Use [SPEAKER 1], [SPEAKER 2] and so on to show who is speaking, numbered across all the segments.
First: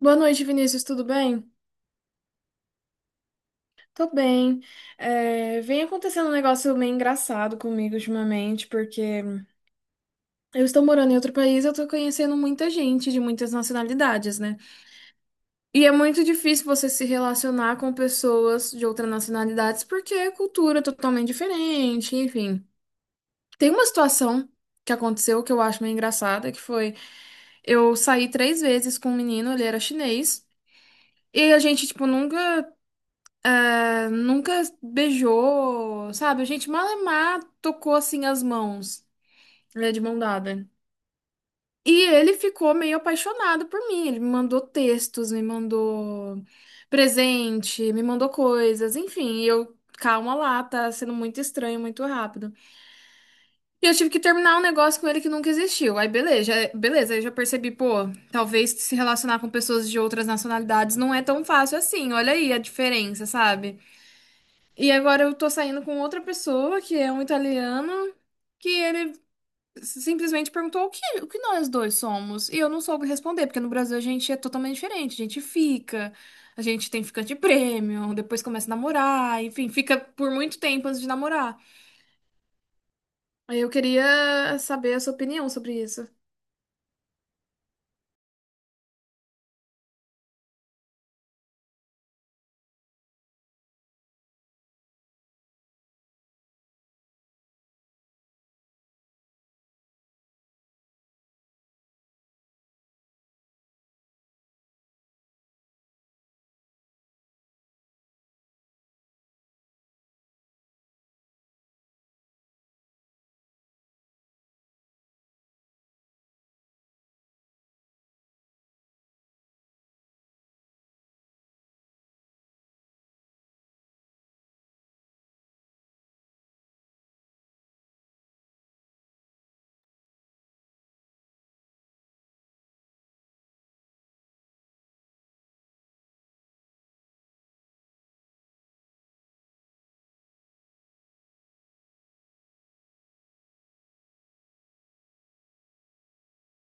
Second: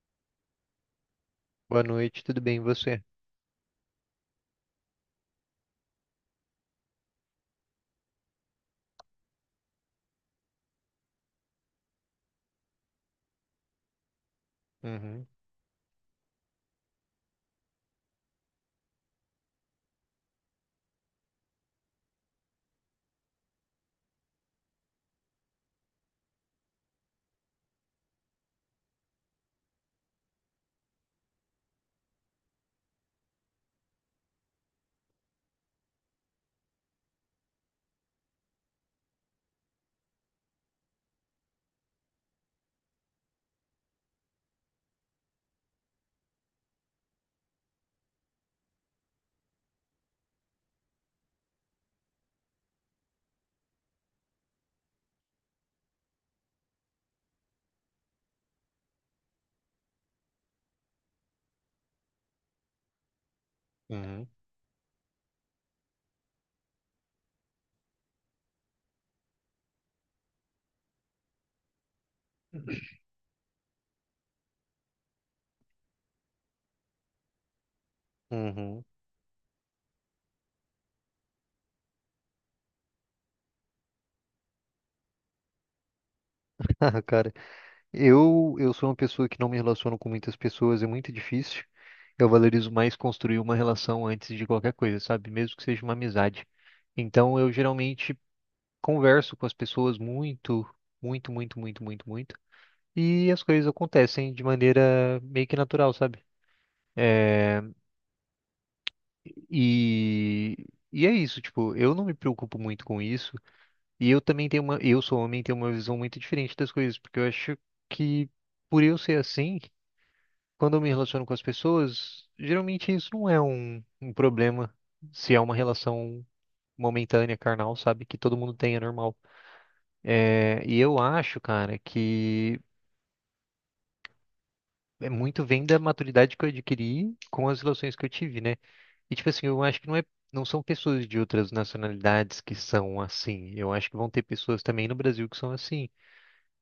[SPEAKER 1] Boa noite, Vinícius, tudo bem?
[SPEAKER 2] Boa noite, tudo bem, e você?
[SPEAKER 1] Tô bem. Vem acontecendo um negócio meio engraçado comigo ultimamente, porque eu estou morando em outro país, eu tô conhecendo muita gente de muitas nacionalidades, né?
[SPEAKER 2] Uhum,
[SPEAKER 1] E é muito difícil você se relacionar com pessoas de outras nacionalidades, porque a cultura é totalmente diferente, enfim. Tem uma situação que aconteceu que eu acho meio engraçada, que foi eu saí 3 vezes com um menino, ele era chinês, e a gente, tipo, nunca. Nunca beijou, sabe? A gente malemar tocou assim as mãos, né, de mão dada. E ele ficou meio apaixonado por mim. Ele me mandou textos, me mandou presente, me mandou coisas, enfim. E eu, calma lá, tá sendo muito estranho, muito rápido. E eu tive que terminar um negócio com ele que nunca existiu. Aí beleza, beleza, aí eu já percebi, pô, talvez se relacionar com pessoas de outras nacionalidades não é tão fácil assim. Olha aí a diferença, sabe?
[SPEAKER 2] uhum,
[SPEAKER 1] E agora eu tô saindo com outra pessoa, que é um italiano, que ele simplesmente perguntou o que nós dois somos. E eu não soube responder, porque no Brasil a gente é totalmente diferente. A gente fica, a gente tem ficante prêmio, depois começa a
[SPEAKER 2] uhum.
[SPEAKER 1] namorar, enfim, fica por muito tempo antes de namorar. Aí eu queria saber a sua opinião sobre isso.
[SPEAKER 2] Ah, cara, eu sou uma pessoa que não me relaciono com muitas pessoas, é muito difícil. Eu valorizo mais construir uma relação antes de qualquer coisa, sabe? Mesmo que seja uma amizade. Então, eu geralmente converso com as pessoas muito, muito, muito, muito, muito, muito. E as coisas acontecem de maneira meio que natural, sabe? E, e é isso, tipo, eu não me preocupo muito com isso. E eu também tenho uma, eu sou homem e tenho uma visão muito diferente das coisas, porque eu acho que por eu ser assim, quando eu me relaciono com as pessoas, geralmente isso não é um problema, se é uma relação momentânea, carnal, sabe, que todo mundo tem, é normal. É, e eu acho, cara, que é muito vem da maturidade que eu adquiri com as relações que eu tive, né? E tipo assim, eu acho que não é. Não são pessoas de outras nacionalidades que são assim. Eu acho que vão ter pessoas também no Brasil que são assim.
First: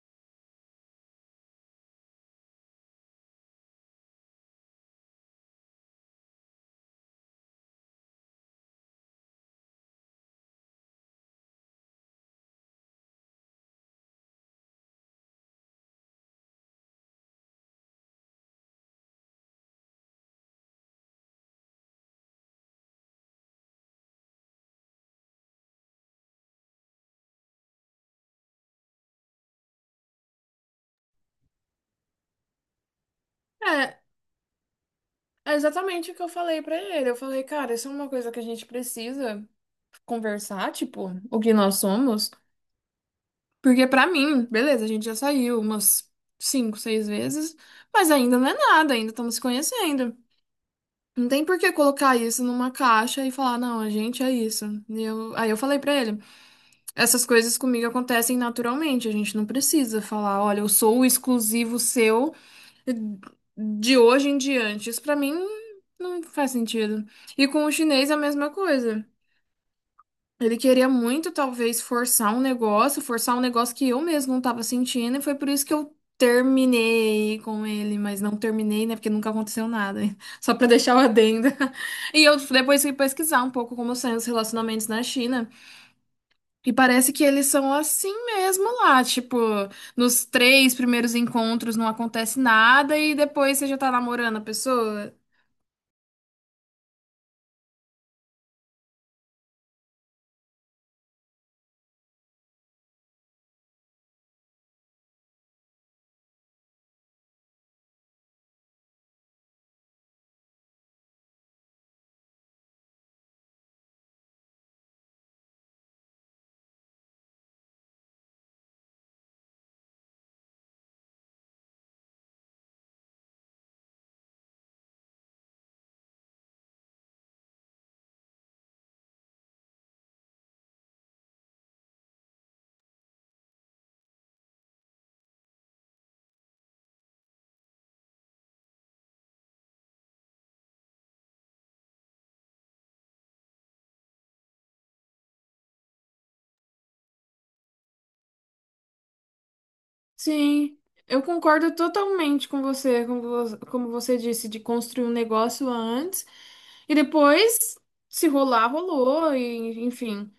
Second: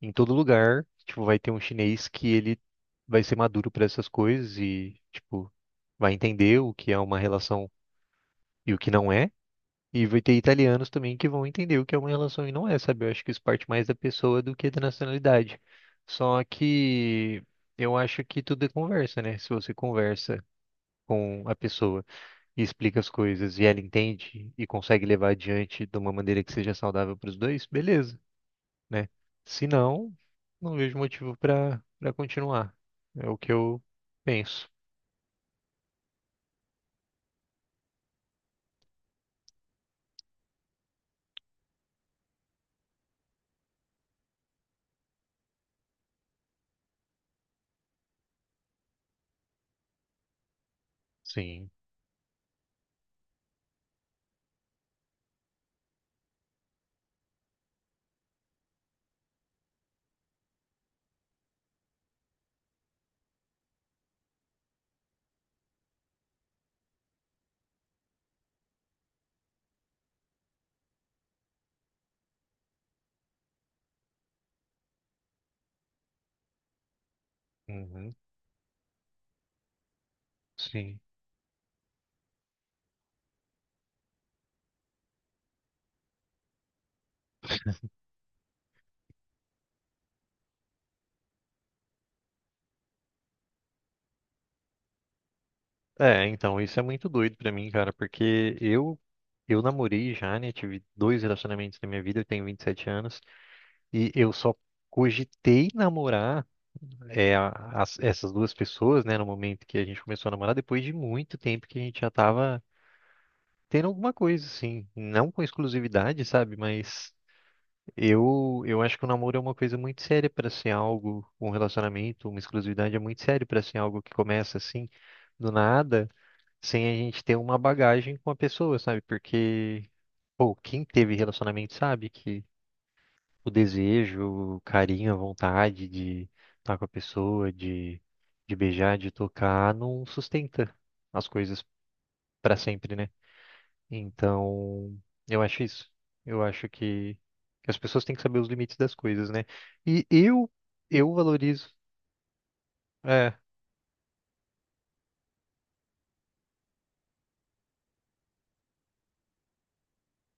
[SPEAKER 2] Em todo lugar, tipo, vai ter um chinês que ele vai ser maduro para essas coisas e, tipo, vai entender o que é uma relação e o que não é. E vai ter italianos também que vão entender o que é uma relação e não é, sabe? Eu acho que isso parte mais da pessoa do que da nacionalidade. Só que eu acho que tudo é conversa, né? Se você conversa com a pessoa e explica as coisas e ela entende e consegue levar adiante de uma maneira que seja saudável para os dois, beleza, né? Se não, não vejo motivo para continuar. É o que eu
[SPEAKER 1] É,
[SPEAKER 2] penso.
[SPEAKER 1] é exatamente o que eu falei pra ele. Eu falei, cara, isso é uma coisa que a gente precisa conversar, tipo, o que nós somos. Porque pra mim, beleza, a gente já saiu umas 5, 6 vezes, mas ainda não é nada, ainda estamos se conhecendo. Não tem por
[SPEAKER 2] Sim.
[SPEAKER 1] que colocar isso numa caixa e falar, não, a gente é isso. Aí eu falei pra ele, essas coisas comigo acontecem naturalmente, a gente não precisa falar, olha, eu sou o exclusivo seu de hoje em diante. Isso pra mim não faz sentido. E com o chinês é a mesma coisa. Ele queria muito, talvez, forçar um negócio que eu mesmo não tava sentindo, e foi por isso que eu terminei com ele,
[SPEAKER 2] Uhum,
[SPEAKER 1] mas não terminei, né? Porque nunca aconteceu nada. Hein? Só pra deixar o
[SPEAKER 2] sim.
[SPEAKER 1] adendo. E eu depois fui pesquisar um pouco como são os relacionamentos na China. E parece que eles são assim mesmo lá. Tipo, nos três primeiros encontros não acontece nada, e depois você já tá namorando a pessoa.
[SPEAKER 2] É, então, isso é muito doido pra mim, cara, porque eu namorei já, né? Tive dois relacionamentos na minha vida, eu tenho 27 anos, e eu só cogitei namorar é, a- essas duas pessoas, né, no momento que a gente começou a namorar, depois de muito tempo que a gente já tava tendo alguma coisa, assim, não com exclusividade, sabe? Mas eu acho que o namoro é uma coisa muito séria para ser algo, um relacionamento, uma exclusividade é muito sério para ser algo que começa assim, do nada, sem a gente ter uma bagagem com a pessoa, sabe? Porque, pô, quem teve relacionamento sabe que o desejo, o carinho, a vontade de estar com a pessoa, de beijar, de tocar, não sustenta as coisas para sempre, né? Então, eu acho isso. Eu acho que as pessoas têm que saber os limites das coisas, né? E
[SPEAKER 1] Sim,
[SPEAKER 2] eu
[SPEAKER 1] eu concordo
[SPEAKER 2] valorizo.
[SPEAKER 1] totalmente com você, como
[SPEAKER 2] É,
[SPEAKER 1] como você disse, de construir um negócio antes e depois, se rolar, rolou, e enfim.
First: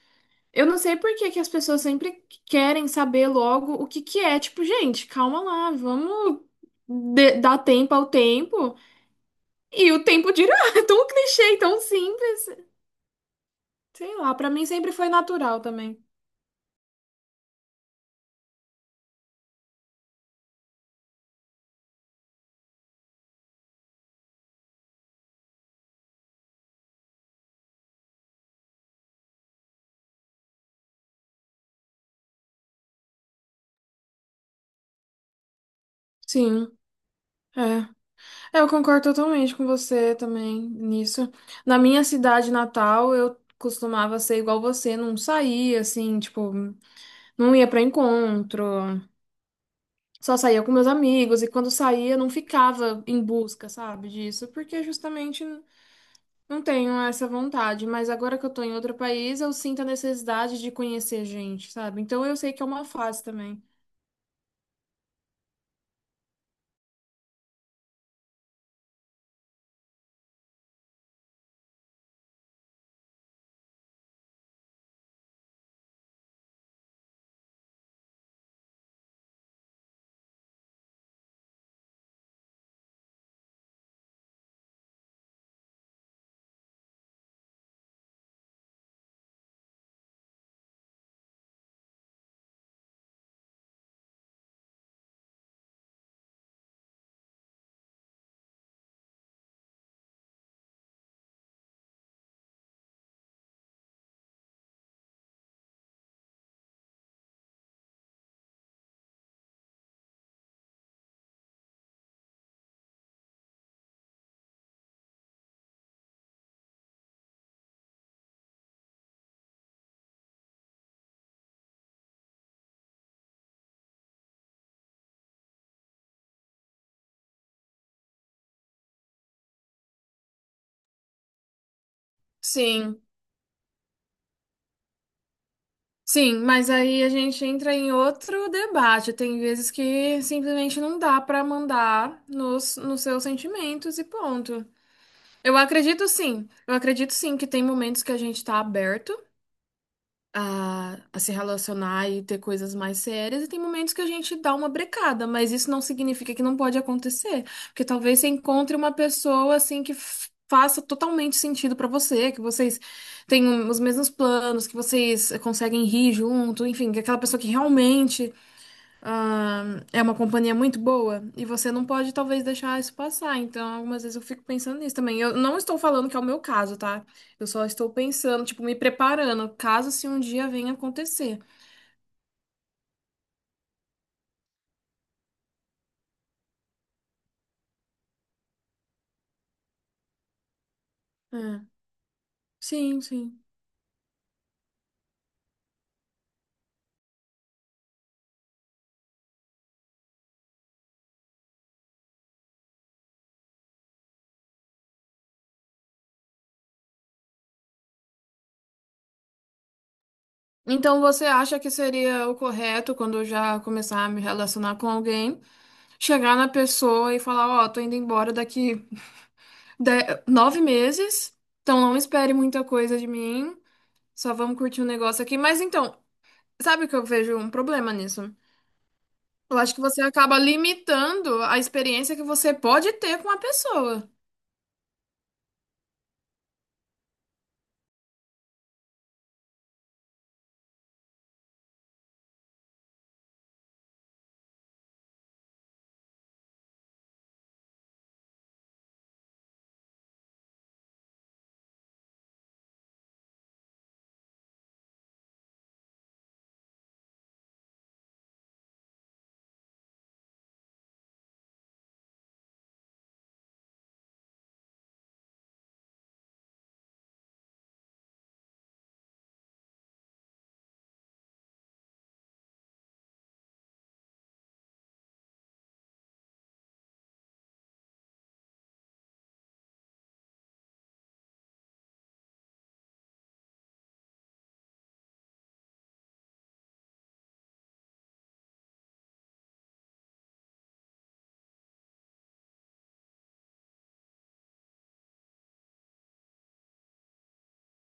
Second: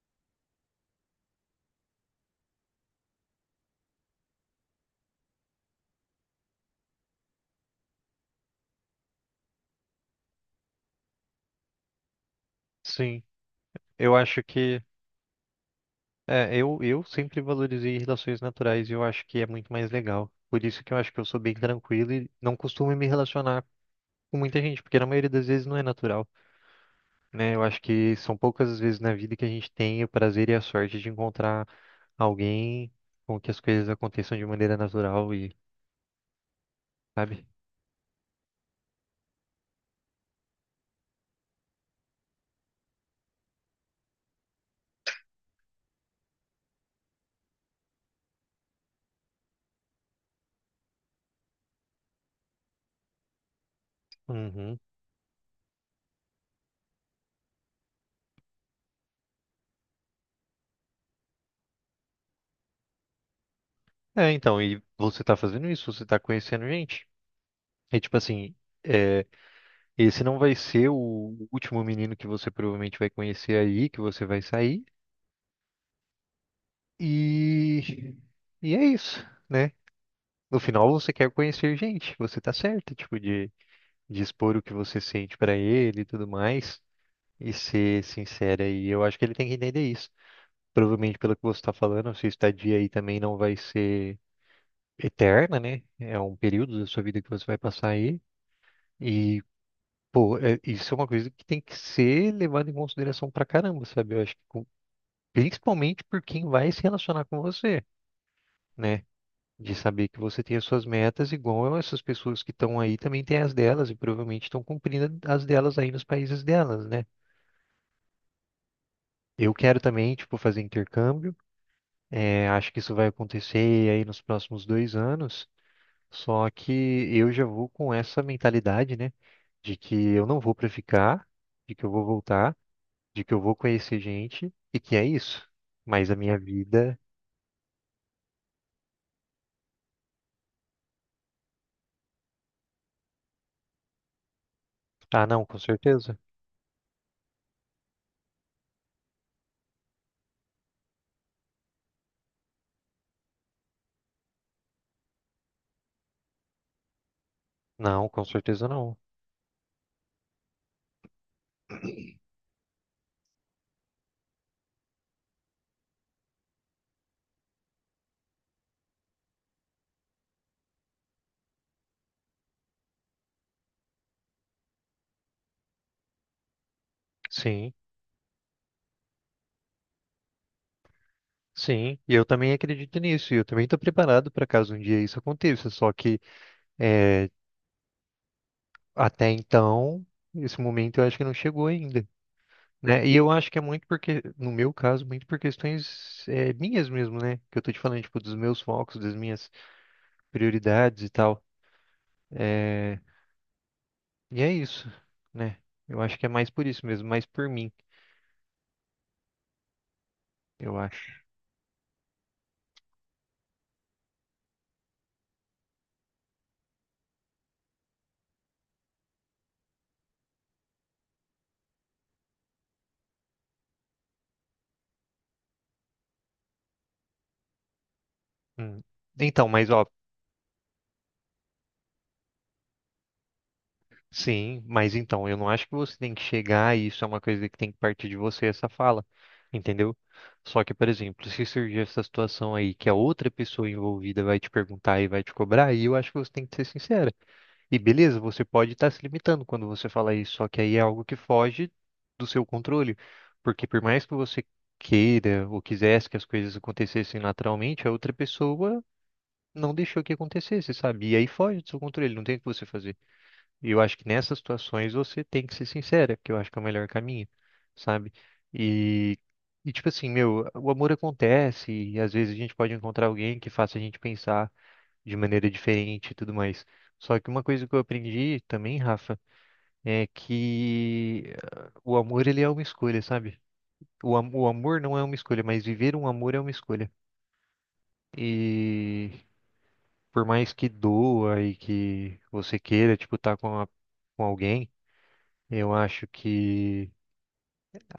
[SPEAKER 1] Eu não sei por que que as pessoas sempre querem saber logo o que que é. Tipo, gente, calma lá, vamos dar tempo ao tempo e o tempo dirá. É tão clichê, tão simples.
[SPEAKER 2] sim.
[SPEAKER 1] Sei
[SPEAKER 2] Eu
[SPEAKER 1] lá,
[SPEAKER 2] acho
[SPEAKER 1] pra mim
[SPEAKER 2] que,
[SPEAKER 1] sempre foi natural também.
[SPEAKER 2] é, eu sempre valorizei relações naturais e eu acho que é muito mais legal. Por isso que eu acho que eu sou bem tranquilo e não costumo me relacionar com muita gente, porque na maioria das vezes não é natural, né? Eu acho que são poucas as vezes na vida que a gente tem o prazer e a sorte de encontrar alguém com que as coisas aconteçam de maneira natural e,
[SPEAKER 1] Sim,
[SPEAKER 2] sabe?
[SPEAKER 1] é. É, eu concordo totalmente com você também nisso. Na minha cidade natal, eu costumava ser igual você, não saía assim, tipo, não ia pra encontro, só saía com meus amigos e quando saía não ficava em busca, sabe, disso,
[SPEAKER 2] Uhum.
[SPEAKER 1] porque justamente não tenho essa vontade, mas agora que eu tô em outro país, eu sinto a necessidade de conhecer gente, sabe? Então eu sei que é uma fase também.
[SPEAKER 2] É, então, e você tá fazendo isso, você tá conhecendo gente. É tipo assim, é, esse não vai ser o último menino que você provavelmente vai conhecer aí, que você vai sair. E, e é isso, né? No final você quer conhecer gente, você tá certo, tipo, de expor o que você sente pra ele e tudo mais, e ser sincera. E eu acho que ele tem que entender isso. Provavelmente, pelo que você tá falando, a sua estadia aí também não vai ser eterna, né? É um período da sua vida que você vai passar aí. E isso é uma coisa que tem que ser levada em consideração pra caramba, sabe? Eu acho que principalmente por quem vai se relacionar com você, né? De saber que você tem as suas metas, igual essas pessoas que estão aí também têm as delas e provavelmente estão cumprindo as delas aí nos países delas, né? Eu quero também, tipo, fazer intercâmbio. É, acho que isso vai acontecer aí nos próximos 2 anos. Só que eu já vou com essa mentalidade, né? De que eu não vou pra ficar, de que eu vou voltar.
[SPEAKER 1] Sim.
[SPEAKER 2] De que eu vou conhecer gente e que é isso. Mas a minha
[SPEAKER 1] Sim, mas
[SPEAKER 2] vida.
[SPEAKER 1] aí a gente entra em outro debate. Tem vezes que simplesmente não dá para mandar nos seus sentimentos e ponto.
[SPEAKER 2] Ah, não, com certeza.
[SPEAKER 1] Eu acredito sim que tem momentos que a gente tá aberto a se relacionar e ter coisas mais sérias, e tem momentos que a gente dá uma brecada, mas isso não significa que não pode acontecer, porque
[SPEAKER 2] Não,
[SPEAKER 1] talvez
[SPEAKER 2] com
[SPEAKER 1] você
[SPEAKER 2] certeza
[SPEAKER 1] encontre uma
[SPEAKER 2] não.
[SPEAKER 1] pessoa assim que faça totalmente sentido pra você, que vocês tenham os mesmos planos, que vocês conseguem rir junto, enfim, que é aquela pessoa que realmente ah, é uma companhia muito boa e você não pode talvez deixar isso passar. Então, algumas vezes eu fico pensando nisso também. Eu não estou falando que é o meu caso, tá? Eu só
[SPEAKER 2] Sim,
[SPEAKER 1] estou pensando, tipo, me preparando, caso se um dia venha acontecer.
[SPEAKER 2] sim. E eu também acredito nisso. E eu também estou preparado para caso um dia isso aconteça. Só que é, até então, esse momento eu acho que não
[SPEAKER 1] É.
[SPEAKER 2] chegou ainda.
[SPEAKER 1] Sim,
[SPEAKER 2] Né? E eu
[SPEAKER 1] sim.
[SPEAKER 2] acho que é muito porque, no meu caso, muito por questões é, minhas mesmo, né? Que eu tô te falando, tipo, dos meus focos, das minhas prioridades e tal. É, e é isso, né? Eu acho que é mais por isso mesmo, mais por mim. Eu
[SPEAKER 1] Então,
[SPEAKER 2] acho.
[SPEAKER 1] você acha que seria o correto quando eu já começar a me relacionar com alguém, chegar na pessoa e falar, ó, tô indo embora daqui de- 9 meses, então não espere muita coisa de mim. Só vamos curtir um negócio aqui. Mas então, sabe o que eu vejo um problema nisso?
[SPEAKER 2] Hum. Então,
[SPEAKER 1] Eu
[SPEAKER 2] mas
[SPEAKER 1] acho que
[SPEAKER 2] ó,
[SPEAKER 1] você acaba limitando a experiência que você pode ter com a pessoa.
[SPEAKER 2] sim, mas então, eu não acho que você tem que chegar e isso é uma coisa que tem que partir de você, essa fala, entendeu? Só que, por exemplo, se surgir essa situação aí que a outra pessoa envolvida vai te perguntar e vai te cobrar, aí eu acho que você tem que ser sincera. E beleza, você pode estar se limitando quando você fala isso, só que aí é algo que foge do seu controle, porque por mais que você queira ou quisesse que as coisas acontecessem naturalmente, a outra pessoa não deixou que acontecesse, sabe? E aí foge do seu controle, não tem o que você fazer. E eu acho que nessas situações você tem que ser sincera, que eu acho que é o melhor caminho, sabe? E, e tipo assim, meu, o amor acontece e às vezes a gente pode encontrar alguém que faça a gente pensar de maneira diferente e tudo mais. Só que uma coisa que eu aprendi também, Rafa, é que ah, o amor ele é uma escolha, sabe? O amor não é uma escolha, mas viver um amor é uma escolha. E por mais que doa e que você queira, tipo, estar com alguém, eu acho que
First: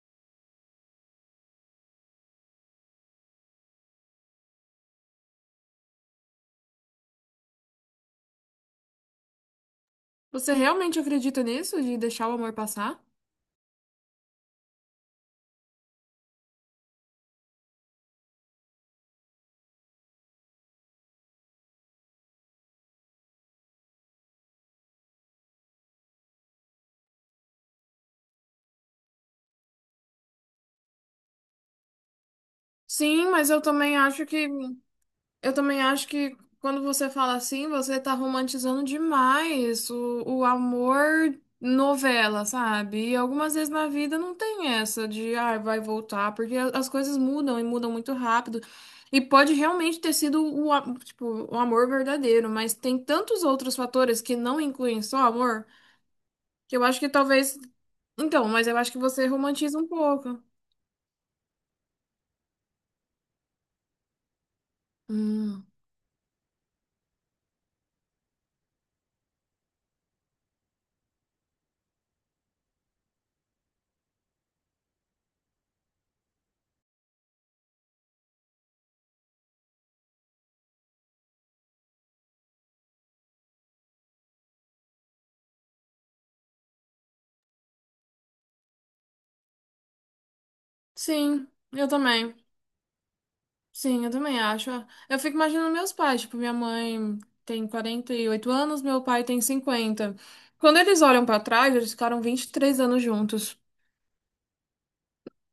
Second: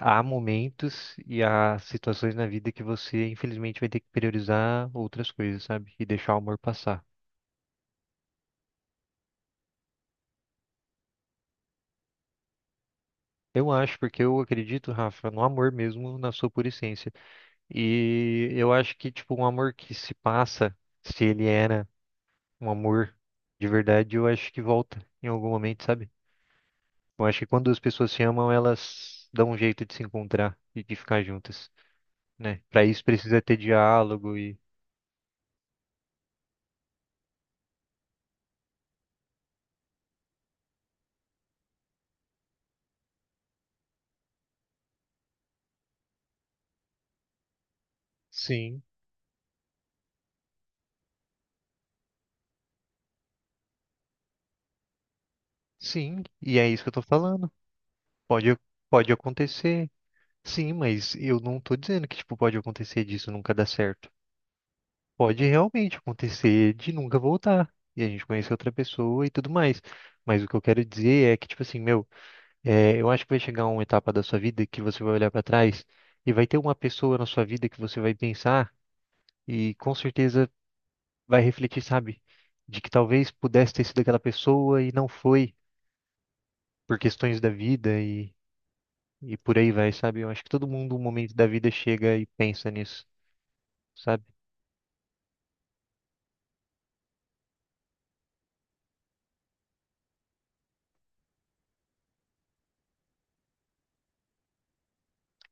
[SPEAKER 2] há momentos e há situações na vida que você, infelizmente, vai ter que priorizar outras coisas, sabe? E deixar o amor passar.
[SPEAKER 1] Você realmente acredita nisso, de deixar o amor passar?
[SPEAKER 2] Eu acho, porque eu acredito, Rafa, no amor mesmo, na sua pura essência. E eu acho que, tipo, um amor que se passa, se ele era um amor de verdade, eu acho que volta em algum momento, sabe? Eu acho que quando as pessoas se amam, elas dão um jeito de se encontrar e de ficar juntas, né? Para isso
[SPEAKER 1] Sim,
[SPEAKER 2] precisa
[SPEAKER 1] mas
[SPEAKER 2] ter
[SPEAKER 1] eu também acho
[SPEAKER 2] diálogo
[SPEAKER 1] que
[SPEAKER 2] e
[SPEAKER 1] eu também acho que quando você fala assim, você tá romantizando demais o amor novela, sabe? E algumas vezes na vida não tem essa de, ah, vai voltar, porque as coisas mudam e mudam muito rápido.
[SPEAKER 2] sim,
[SPEAKER 1] E pode realmente ter sido tipo, o amor verdadeiro, mas tem tantos outros fatores que não incluem só amor,
[SPEAKER 2] sim, e é
[SPEAKER 1] que
[SPEAKER 2] isso
[SPEAKER 1] eu
[SPEAKER 2] que eu
[SPEAKER 1] acho
[SPEAKER 2] tô
[SPEAKER 1] que
[SPEAKER 2] falando.
[SPEAKER 1] talvez. Então,
[SPEAKER 2] Pode,
[SPEAKER 1] mas eu acho que
[SPEAKER 2] pode
[SPEAKER 1] você romantiza um
[SPEAKER 2] acontecer.
[SPEAKER 1] pouco.
[SPEAKER 2] Sim, mas eu não tô dizendo que tipo pode acontecer disso nunca dar certo. Pode
[SPEAKER 1] Hum.
[SPEAKER 2] realmente acontecer de nunca voltar e a gente conhecer outra pessoa e tudo mais. Mas o que eu quero dizer é que tipo assim, meu, é, eu acho que vai chegar uma etapa da sua vida que você vai olhar para trás e vai ter uma pessoa na sua vida que você vai pensar. E com certeza vai refletir, sabe? De que talvez pudesse ter sido aquela pessoa e não foi por questões da vida e por aí vai, sabe? Eu acho que todo mundo, um momento
[SPEAKER 1] Sim,
[SPEAKER 2] da vida,
[SPEAKER 1] eu
[SPEAKER 2] chega e
[SPEAKER 1] também.
[SPEAKER 2] pensa nisso,
[SPEAKER 1] Sim, eu
[SPEAKER 2] sabe?
[SPEAKER 1] também acho. Ah, eu fico imaginando meus pais, tipo, minha mãe tem 48 anos, meu pai tem 50. Quando eles olham pra trás, eles ficaram 23 anos juntos.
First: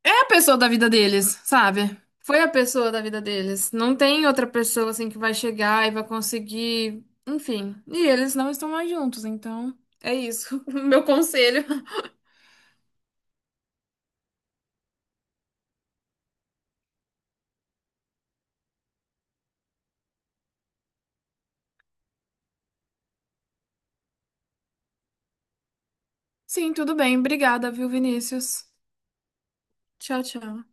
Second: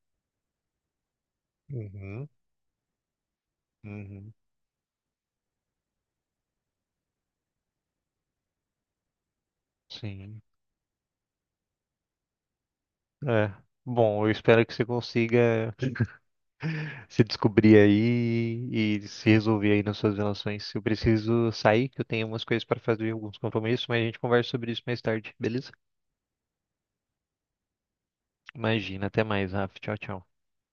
[SPEAKER 1] É a pessoa da vida deles, sabe?
[SPEAKER 2] Uhum,
[SPEAKER 1] Foi a pessoa da vida deles. Não tem
[SPEAKER 2] uhum.
[SPEAKER 1] outra pessoa assim que vai chegar e vai conseguir, enfim. E eles não estão mais juntos, então é
[SPEAKER 2] Sim.
[SPEAKER 1] isso. O meu conselho.
[SPEAKER 2] É. Bom, eu espero que você consiga se descobrir aí e se resolver aí nas suas relações. Eu preciso sair, que eu tenho umas coisas para fazer, alguns compromissos, mas a gente conversa sobre isso mais tarde, beleza?
[SPEAKER 1] Sim, tudo bem. Obrigada, viu, Vinícius?
[SPEAKER 2] Imagina, até mais, Rafa. Tchau,
[SPEAKER 1] Tchau,
[SPEAKER 2] tchau.
[SPEAKER 1] tchau.